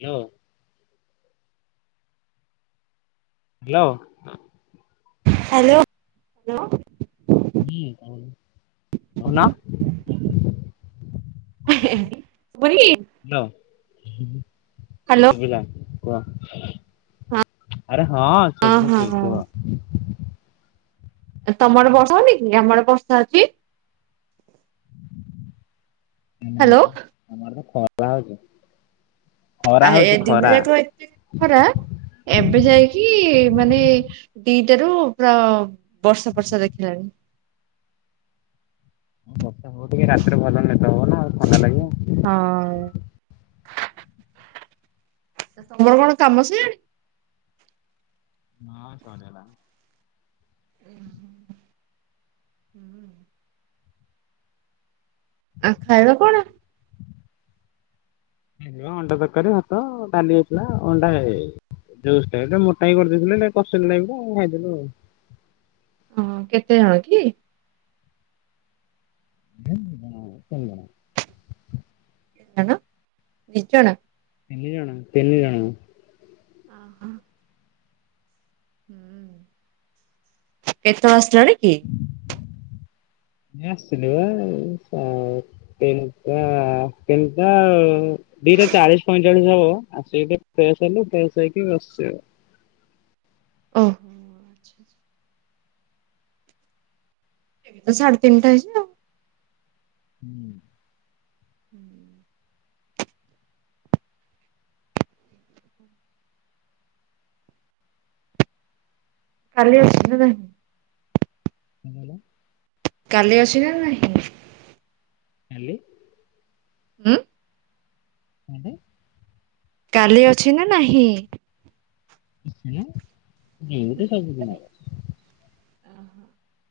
Hello. Hello. Hello hello. ହୁଁ କଉନ? [inaudible] Hello hello ସୁବିଲା କୁହ? ଆରେ ହଁ ହଁ ଶୁଭୁଚି କୁହ? ହଁ ତମର ବର୍ଷା ହଉନି କି ଆମର ବର୍ଷା ଅଛି। ହ୍ୟାଲୋ ନାଇଁ ଆମର ତ ଖରା ହଉଛି ଆ ଖରା ଏ ହଉଛି ଦିନ ଖରା। ଯାକ ଏତେ ଖରା ଏବେ ଯାଇକି ମାନେ ଦିଟାରୁ ପୁରା ବର୍ଷା ବର୍ଷା ଦେଖିଲାଣି। ହଁ ବର୍ଷା ହଉ ଟିକେ ରାତିରେ ଭଲ ନିଦ ହବନା ଆଉ ଥଣ୍ଡା ଲାଗିବ। ହଁ। ତମର କଣ କାମ ସଇଲାଣି? ହଁ ସରିଗଲା। ହ ହୁଁ ଆଉ ଖାଇବା କଣ? ଖାଇବା ଅଣ୍ଡା ଦରକାରୀ ଭାତ ଡାଲି ହୋଇଥିଲା ଅଣ୍ଡା ହେଇଯାଇ ଯୋଉ ମୋଟାକି କରିଦେଇଥିଲେ କସିଲା ଖାଇଦେଲୁ ଆଉ ହଁ କେତେ ଜଣ କି? [inaudible] କଣ ଦି ଜଣ। ତିନି ଜଣ ତିନି ଜଣ। ଓହୋ। ହୁଁ ନିଦ ଆସିଲାଣି କି? ଆସିଥିଲ ବା କେଲତା କେଲତା ଆଉ। ଦିଟା ଚାଳିଶ ପଇଁଚାଳିଶ ହବ ଆସିକି ଫ୍ରେଶ ହେଲୁ ଫ୍ରେଶ ହେଇକି ବସିବ। ଓହୋ। ସାଢେତିନଟା ହେଇଛି ତ [inaudible] [inaudible] କାଲି ଆସୁଧ ନାଇଁ [inaudible] କାଲି ଅସ ନା ନାହିଁ [inaudible] [inaudible] [inaudible] କାଲି ଅଛି ନା ନାହିଁ [unintelligible] [inaudible]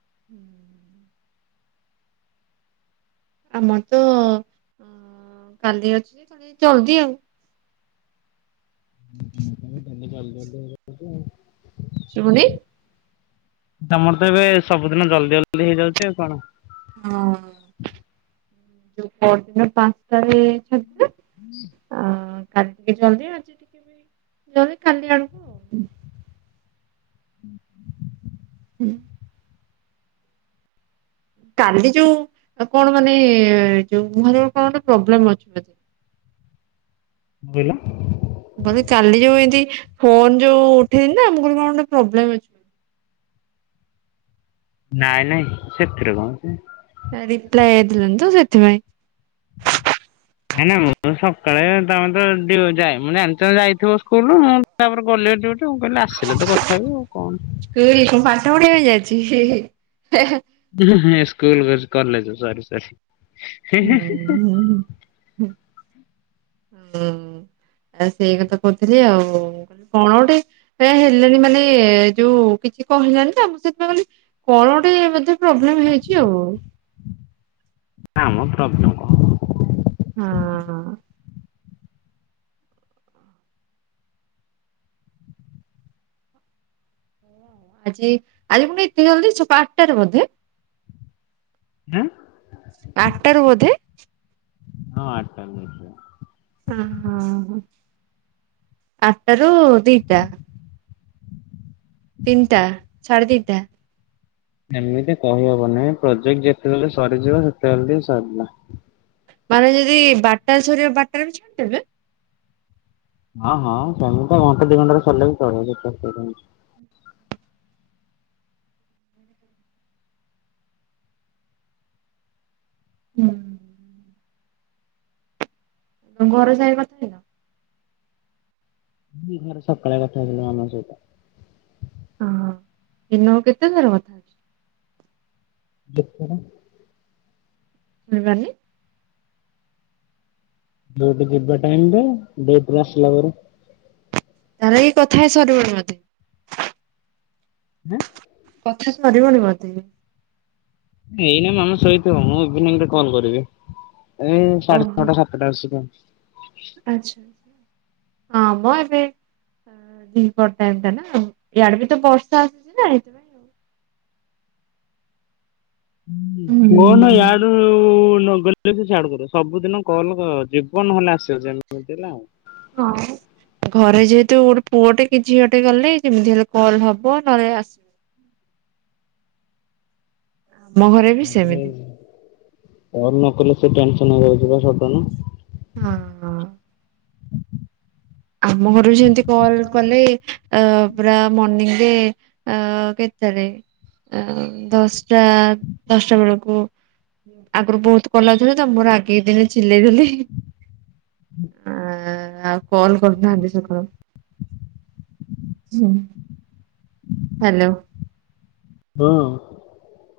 [inaudible] ଆମର ତ ଅ କାଲି ଅଛି ଯେ କ ଜଲଦି ଆଉ। ତା ଚାଲ ଆଉ [unintelligible] ତମର ତ ଏବେ ସବୁଦିନ ଜଲ୍ଦି ଜଲ୍ଦି ହେଇଯାଉଛି ଆଉ କଣ। ହଁ ଯୋଉ ପରଦିନ ପାଞ୍ଚଟାରେ ଛା [inaudible] ଆ କାଲି ଟିକେ ଜଲ୍ଦି ଆଜି ଟିକେ ବି ଜଲ୍ଦି କାଲି ଆଡକୁ ଆଉ [inaudible] କାଲି ଯୋଉ କଣ ମାନେ ଯୋଉ ମୁହଁରେ କଣ ମେ ପ୍ରୋବ୍ଲେମ ଅଛି ମଧେ [unintelligible] କେ କାଲି ଯୋଉ ଏମିତି ଫୋନ ଯୋଉ ଉଠେଇି ନା ଆମ ଘର କଣ ଗୋଟେ ପ୍ରୋବ୍ଲେମ ଅଛି। ନାଇଁ ନାଇଁ ସେଥିରେ କଣଛି। ରିପ୍ଲାଏ ହେଇଲ ତ ସେଥିପାଇଁ ନାଇଁ ନା ମୁଁ ସକାଳେ ତମେ ତ ଯା ମୁଁ ଜାଣି ଯାଇଥିବ ସ୍କୁଲରୁୁ ମୁଁ ତାପରେ ଗଲେ ଏ ଗୋଟେ କହିଲେ ଆସିଲେ ତ କଥା ହେବି ଆଉ କଣ ଏ କଣ ପାଠ ପଢିଆ ହେଇଯାଇଛି। ସ୍କୁଲ ଗ କଲେଜ ସରି ସରି। ହଁ ଆ ସେଇ କଥା କହୁଥିଲି ଆଉ। କଣ ଗୋଟେ ଏ ହେଲେଣି ମାନେ ଯୋଉ କିଛି କହିଲାନି ନା ମୁଁ ସେଥିପାଇଁ କ କଣ ଟେ ବେ ପ୍ରୋବ୍ଲେମ ହେଇଛି ଆଉ। ନା ମ ପ୍ରୋବ୍ଲେମ୍ କଣ। ହଁ ହଁ। [inaudible] ଆଜି ଆଜି ପୁଣି ଏତିକି ଜ ଛପା ଆଠଟ ରେ ମଧ୍ୟ [inaudible] ଆଠଟ ର ବୋଧେ ହଁ ଆଠ ଟା। ଓୋ ଆଠଟାରୁୁ ଦିଟା। ତିନ୍ତା ଛାଡେ ତିଣ୍ଟା। ଏମିତି କହିହବନି, ପ୍ରୋଜେକ୍ଟ ଯେତେବେଳେ ସରିଯିବ, ସେତେବେଳେଠୁ ସରିଲା। ମାନେ ଯଦି ବାରଟାରେ ସରିବ, ବାରଟାରେ ବି ଛାଡିଦେବେ? ହଁ ହଁ, ସେମିତି ତ ଘଣ୍ଟା ଦି ଘଣ୍ଟାରେ ସରିଲେ ବି ପଳେଇବ [unintelligible] ହୁଁ। ତମ ଘର ସା କଥା ହେଇନ? ଦି ଘରେ ସକାଳେ କଥା ହେଇଥିଲି ମାମା ସହିତ। ଅହ, ଦିନକୁ କେତେଥର କଥା ହଉଚୁ ଦି ଥର। ନେବାନି। ଡେଟ ଯିବା ଟାଇମଟା, ଡେଟ ରୁ ଆସିଲା ପରେ। ତାର ଏଇ କଥା ସରିବଣି ବୋଧେ। [unintelligible] କଥା ସରିବନି ବୋଧେ? ଏଇନା ମାମା ଶୋଇଥିବ, ମୁଁ ଇଭିନିରେ କଲ କରିବି, ଏ ସାଢେ ଛଅଟା ସା ସାତ ଟା ସୁଧା। ଆଛା, ହଁମ ଏବେ ଦି ପହର ଟାଇମ ଟା ନା, ଇଆଡେ ବି ତ ବର୍ଷା ଆସୁଚି ନା ଏ। ମୋର ନା ହୁଁ। ୟାଡୁ ନ ଗଲେ ବି ଛାଡୁ କର, ସବୁଦିନ କଲ ଜୀବ ନ ହେଲେ ଆସିବ, ଏମିତି ହେଲା ଆଉ। ହଁ। ଘରେ ଯେହେତୁ ଗୋଟେ ପୁଅଟେ କି ଝିଅଟେ ଗଲେ, ଯେମିତି ହେଲେ କଲ ହବ ନହେଲେ ଆସ ମୋ ଘରେ ବି ତାପରେ ସେମିତି କଲ ନ କଲ ସେ ଟେନସନ୍ ହେଇ ଯାଉଚି ପା ସଡନ। ହଁ ହଁ। ଆମ ଘରୁ ବି ସେମିତି କଲ କଲେ, ପୁରା ମର୍ଣିଂରେ ଅ କେତେଟାରେ, ଅ ଦଶଟା, ଦଶଟା ବେଳକୁ ଆଗରୁ ବହୁତ ଭଲ ଥିଲା ତ, ମୁଁ ରାଗିକି ଦିନେ ଚିଲେଇ ଦେଲି। [unintelligible] ଆଉ କଲ କରୁନାହାନ୍ତି ସକାଳୁ। ହୁଁ, ହାଲୋ। ହଁ।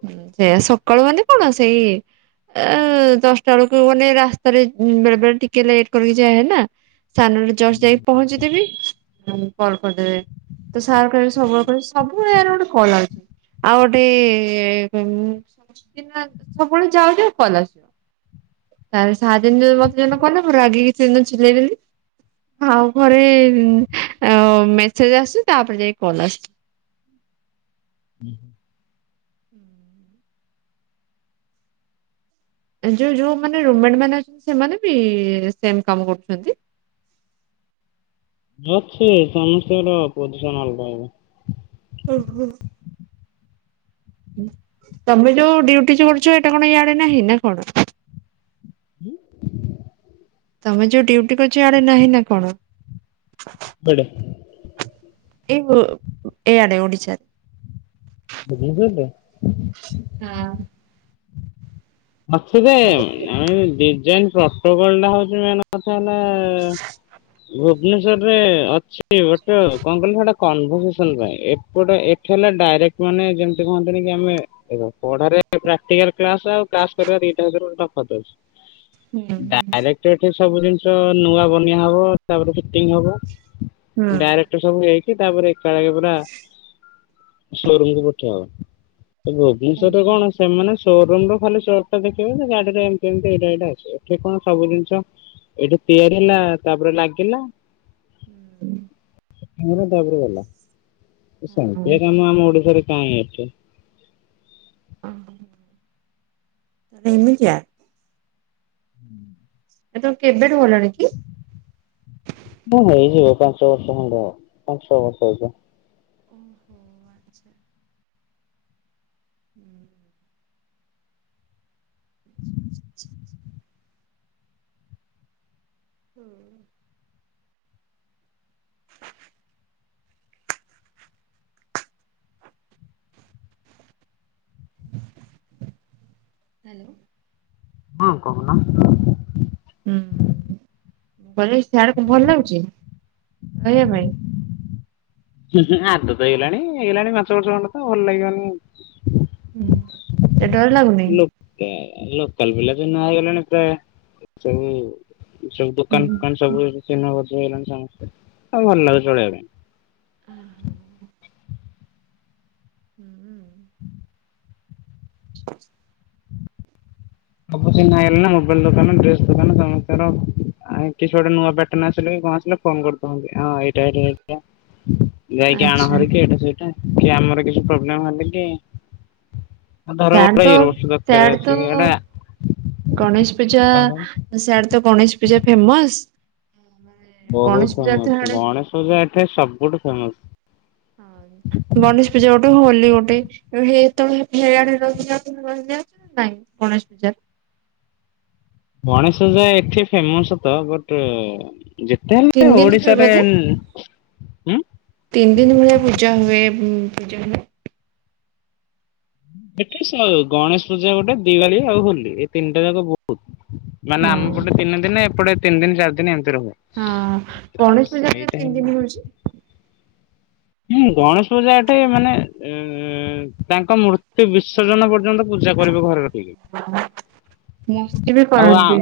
ହୁଁ, ସେଇଆ, ସକାଳୁ ମାନେ କଣ, ସେଇ ଆ ଦଶଟା ବେଳକୁ ମାନେ ରାସ୍ତାରେ ବେଳେ ବେଳେ ଟିକେ ଲେଟ୍ କରିକି ଯାଏହାରି ନା? ସାନରେ ଜଷ୍ଟ ଆଇ ପହଞ୍ଚି ଥିବି ହଁ କଲ୍ କରିଦେବେ, ତ ସାର୍ କହିବେ, ସବୁବେଳେ କହିବେ, ସବୁବେଳେ ୟାର ଗୋଟେ କଲ ଆଉଚି। ଆଉ ଗୋଟେ [unintelligible] ସବୁବେଳେ ଯାଉ ଯାଉ କଲ ଆସିବ। ତ ସାର ଜିନ ମତେ ଜଣ କଲେ, ମୁଁ ରାଗିକି ସେଦିନ ଚିଲେଇ ଦେଲିି। ଆଉ ଘରେ ମେସେଜ ଆସୁଚି, ତାପରେ ଯାଇ କଲ୍ ଆସୁଚି। ହୁଁ ହୁଁ। ହୁଁ ଉଁ ଯୋଉ ଯୋଉ ମାନେ ରୁମମେଟ ମାନେ ଅଛନ୍ତି, ସେମାନେ ବି ସେମ୍ କାମ କରୁଚନ୍ତି? ଅଛି, ସମସ୍ତଙ୍କର ପୋଜିସନ ଅଲଗା ଏବେ। ଓ ହୋ। ତମେ ଯୋଉ ଡ୍ୟୁଟି ଯୋ କରୁଚ, ଏଇଟା କଣ ଇଆଡ଼େ ନାହିଁ, ନା କଣ? ହୁଁ। ତମେ ଯୋଉ ଡ୍ୟୁଟି କରଛ ଆଡେ ନାହିଁ ନା କଣ? ବଡ଼ ଏଇ ଓ ଏଇଆଡ଼େ ଓଡ଼ିଚାରେ। ଭୂମିପଟା? ହଁ। ଅଛି ଯେ ଡିଜାଇନ ପ୍ରୋଟୋକଲ ଟା ହଉଛି ମେନ। କଥା ହେଲା ଭୁବନେଶ୍ଵରରେ ଅଛି। ଗୋଟେ କଣ କହିଲ ସେଟା କନଭରସେସନ ପାଇଁ ଏପଟେ ଏଠି ହେଲା ଡାଇରେକ୍ଟ ମାନେ ଯେମ କୁହନ୍ତିନି କି ଆମେ ପଢ଼ାରେ ପ୍ରାକ୍ଟିକାଲ କ୍ଲାସ ଆଉ କ୍ଲାସ୍ କରିବା ଦିଇଟା ଅଧେରୁ ତଫାତ ଅଛି। ହୁଁ। ଡାଇରେକ୍ଟ ଏଠି ସବୁ ଜିନିଷ ନୂଆ ବନିଆ ହବ ତାପରେ ଫିଟିଙ୍ଗ ହବ ହୁଁ। ଡାଇରେକ୍ଟ ସବୁ ହେଇକି ତାପରେ ଏକାଳଗ ପୁରା ସୋରୁମ୍ କୁ ପଠା ହେବ। ଭୁବନେଶ୍ରରେ ଓହୋ। କଣ ସେମାନେ ସୋରୁମ ର ଖାଲି ଅଟୋ ଦେଖିବ ନା ଗାଡି଼ ରେ ଏମିତି ଏମତି ଏଇଟା ଏଇଟା ଆସିବ ଏଠି କଣ ସବୁ ଜିନିଷ ଏଇଠି ତିଆରି ହେଲା ତାପରେ ଲାଗିଲା। ହୁଁ। ତାପରେ ଗଲା ହଁ ସାତିଆ କାମ ଆମ ଓଡି଼ଶାରେ କାହିଁ ଏତେ? ଓହୋ ଏମିତିଆ। [inaudible] ଏ ତୁ କେବେଠୁ ଗଲଣି କି? ମୁଁ ହେଇଯିବ ପାଞ୍ଚ ବର୍ଷ ଖଣ୍ଡେ ହବ ପାଞ୍ଚ ଛଅ ବର୍ଷ ହେଇଯ। ଓହୋ ଆଚ୍ଛା। ହୁଁ। [inaudible] ହୁଁ। [unintelligible] ହଁ କହୁନ। ହୁଁ କହିଲି ସିଆଡକୁ ଭଲଲାଗୁଛି ରହିବାପାଇଁ। ଆଦତ ହେଇଲାଣି ହେଇଲାଣି ପାଞ୍ଚବର୍ଷ ଖଣ୍ଡେତ ଭଲ ଲାଗିବନି। ହୁଁ ସେଠି ଡର ଲାଗୁନି। ନା ଲୋକାଲ ପିଲାତ ଚିହ୍ନା ହେଇଗଲାଣି ପ୍ରାୟ ସବୁ। ସବୁ ଦୋକାନଫୁକାନ ସବୁ ଚିହ୍ନାପରିଚୟ ହେଇଲାଣି ସମସ୍ତେ ଆଉ ଭଲଲାଗୁଚି ରହିବାକୁ। ଆ ହା। ହୁଁ। [inaudible] [inaudible] ସବୁ ଚିହ୍ନା ହେଇଗଲେଣି ନା ମୋବାଇଲଦୋକାନ ଡ୍ରେସ ଦୋକାନ ସମସ୍ତଙ୍କର। ଆ କିଛି ଗୋଟେ ନୂଆ ପ୍ୟାଟର୍ଣ ଆସିଲେ କଣ ଆସିଲ ଫୋନ କରିୁଥାନ୍ତି ହଁ। ଆଚ୍ଛା [unintelligible] କି ଆମର କିଛିପ୍ରୋବ୍ଲେମ ହେଲେକି ସିଆଡେ ତ [unintelligible] ଗଣେଶପୂଜା କଣ କହନି ସିଆଡେ ତ ଗଣେଶପୂଜା ଫେମସ। ବହୁତଫେମସ ଗଣେଶପୂଜା ଏଠି ସବୁଠୁଫେମସ। [inaudible] ଗଣେଶପୂଜା ଗୋଟେ ହୋଲି ଗୋଟେ [unintelligible] ହେଇଆଡରହୁଚ [unintelligible] ନାଇଁ ଗଣେଶପୂଜା। ଗଣେଷ ପୁଜା ଏଠି ଫେମସ୍ ତ ବଟ ଯେତେହେଲେ ତିନି ଦିନ ହୁଏ ଓଡିଶାରେ ଉଁ ତିନିଦିନ ଭଳିଆ ପୂଜାହୁଏ ଉଁ ପୂଜା ହୁଏ। ଏଠି [unintelligible] ଗଣେଶପୂଜା ଗୋଟେ ଦିିବାଳି ଆଉ ହୋଲି ଏଇତିନିଟା ଯାକ ବୋ ମାନେ ଆମ ହଁ। ପଟେ ଦିନେଦିନେ ଏପଟେ ତିନିଦିନ ଚାରିଦିନ ଏମିତି ରୁହିବ। ହଁ ଗଣେଶ ପୂଜା ତିନିଦିନ୍ ହଉଚି। ହୁଁ ଗଣେଶ ପୂଜା ଏଠି ମାନେ ଏ ତାଙ୍କ ମୂର୍ତ୍ତି ବିସର୍ଜନ ପର୍ଯ୍ୟନ୍ତ ପୂଜାକରିବୁ ଘରେ ରଖିକି ମସ୍ତି ବି ଆଉ ଆ କରନ୍ତି।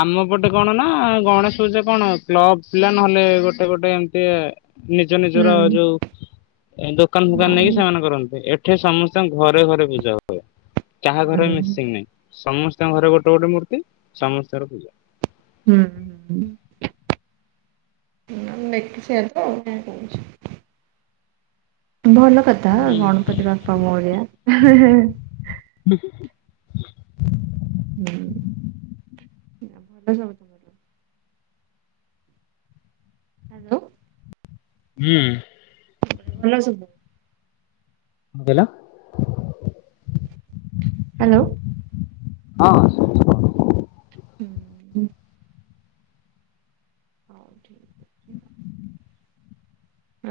ଆମପଟେ କଣନା ଗଣେଶ ପୂଜା କଣ କ୍ଲବପିଲା ନହେଲେ ଗୋଟେଗୋଟେ ଏମ୍ତି ନିଜ ନିଜର ହୁଁ ଯୋଉ ଦୋକାନଫୁକାନ ଆଉ ନେଇକି ହୁଁ ସେମାନେ କରନ୍ତି ଏଠ୍ ଏଠି ସମସ୍ତଙ୍କ ଘରେଘରେ ପୂଜା ହୁଏ କାହା ଘରେ ହୁଁ ମିସିଙ୍ଗ୍ ନାଇଁ। ସମସ୍ତଙ୍କ ଘରେ ଗୋଟେଗୋଟେ ମୂର୍ତ୍ତି ସମସ୍ତଙ୍କର ପୂଜା। ହଁ [unintelligible] ଭଲକଥା ହୁଁ ଗଣପତିବାପା ମୋରିଆ। [inaudible] ହୁଁ [inaudible] ହ୍ୟାଲୋ। ହୁଁ! ଭଲ ସବୁ? କଣ କଇଲ? ହ୍ୟାଲୋ। ହଁ! [inaudible] [inaudible]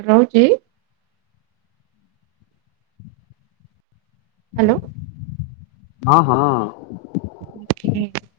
ରହୁଚି। ହ୍ୟାଲୋ। ହଁ ହଁ। [unintelligible]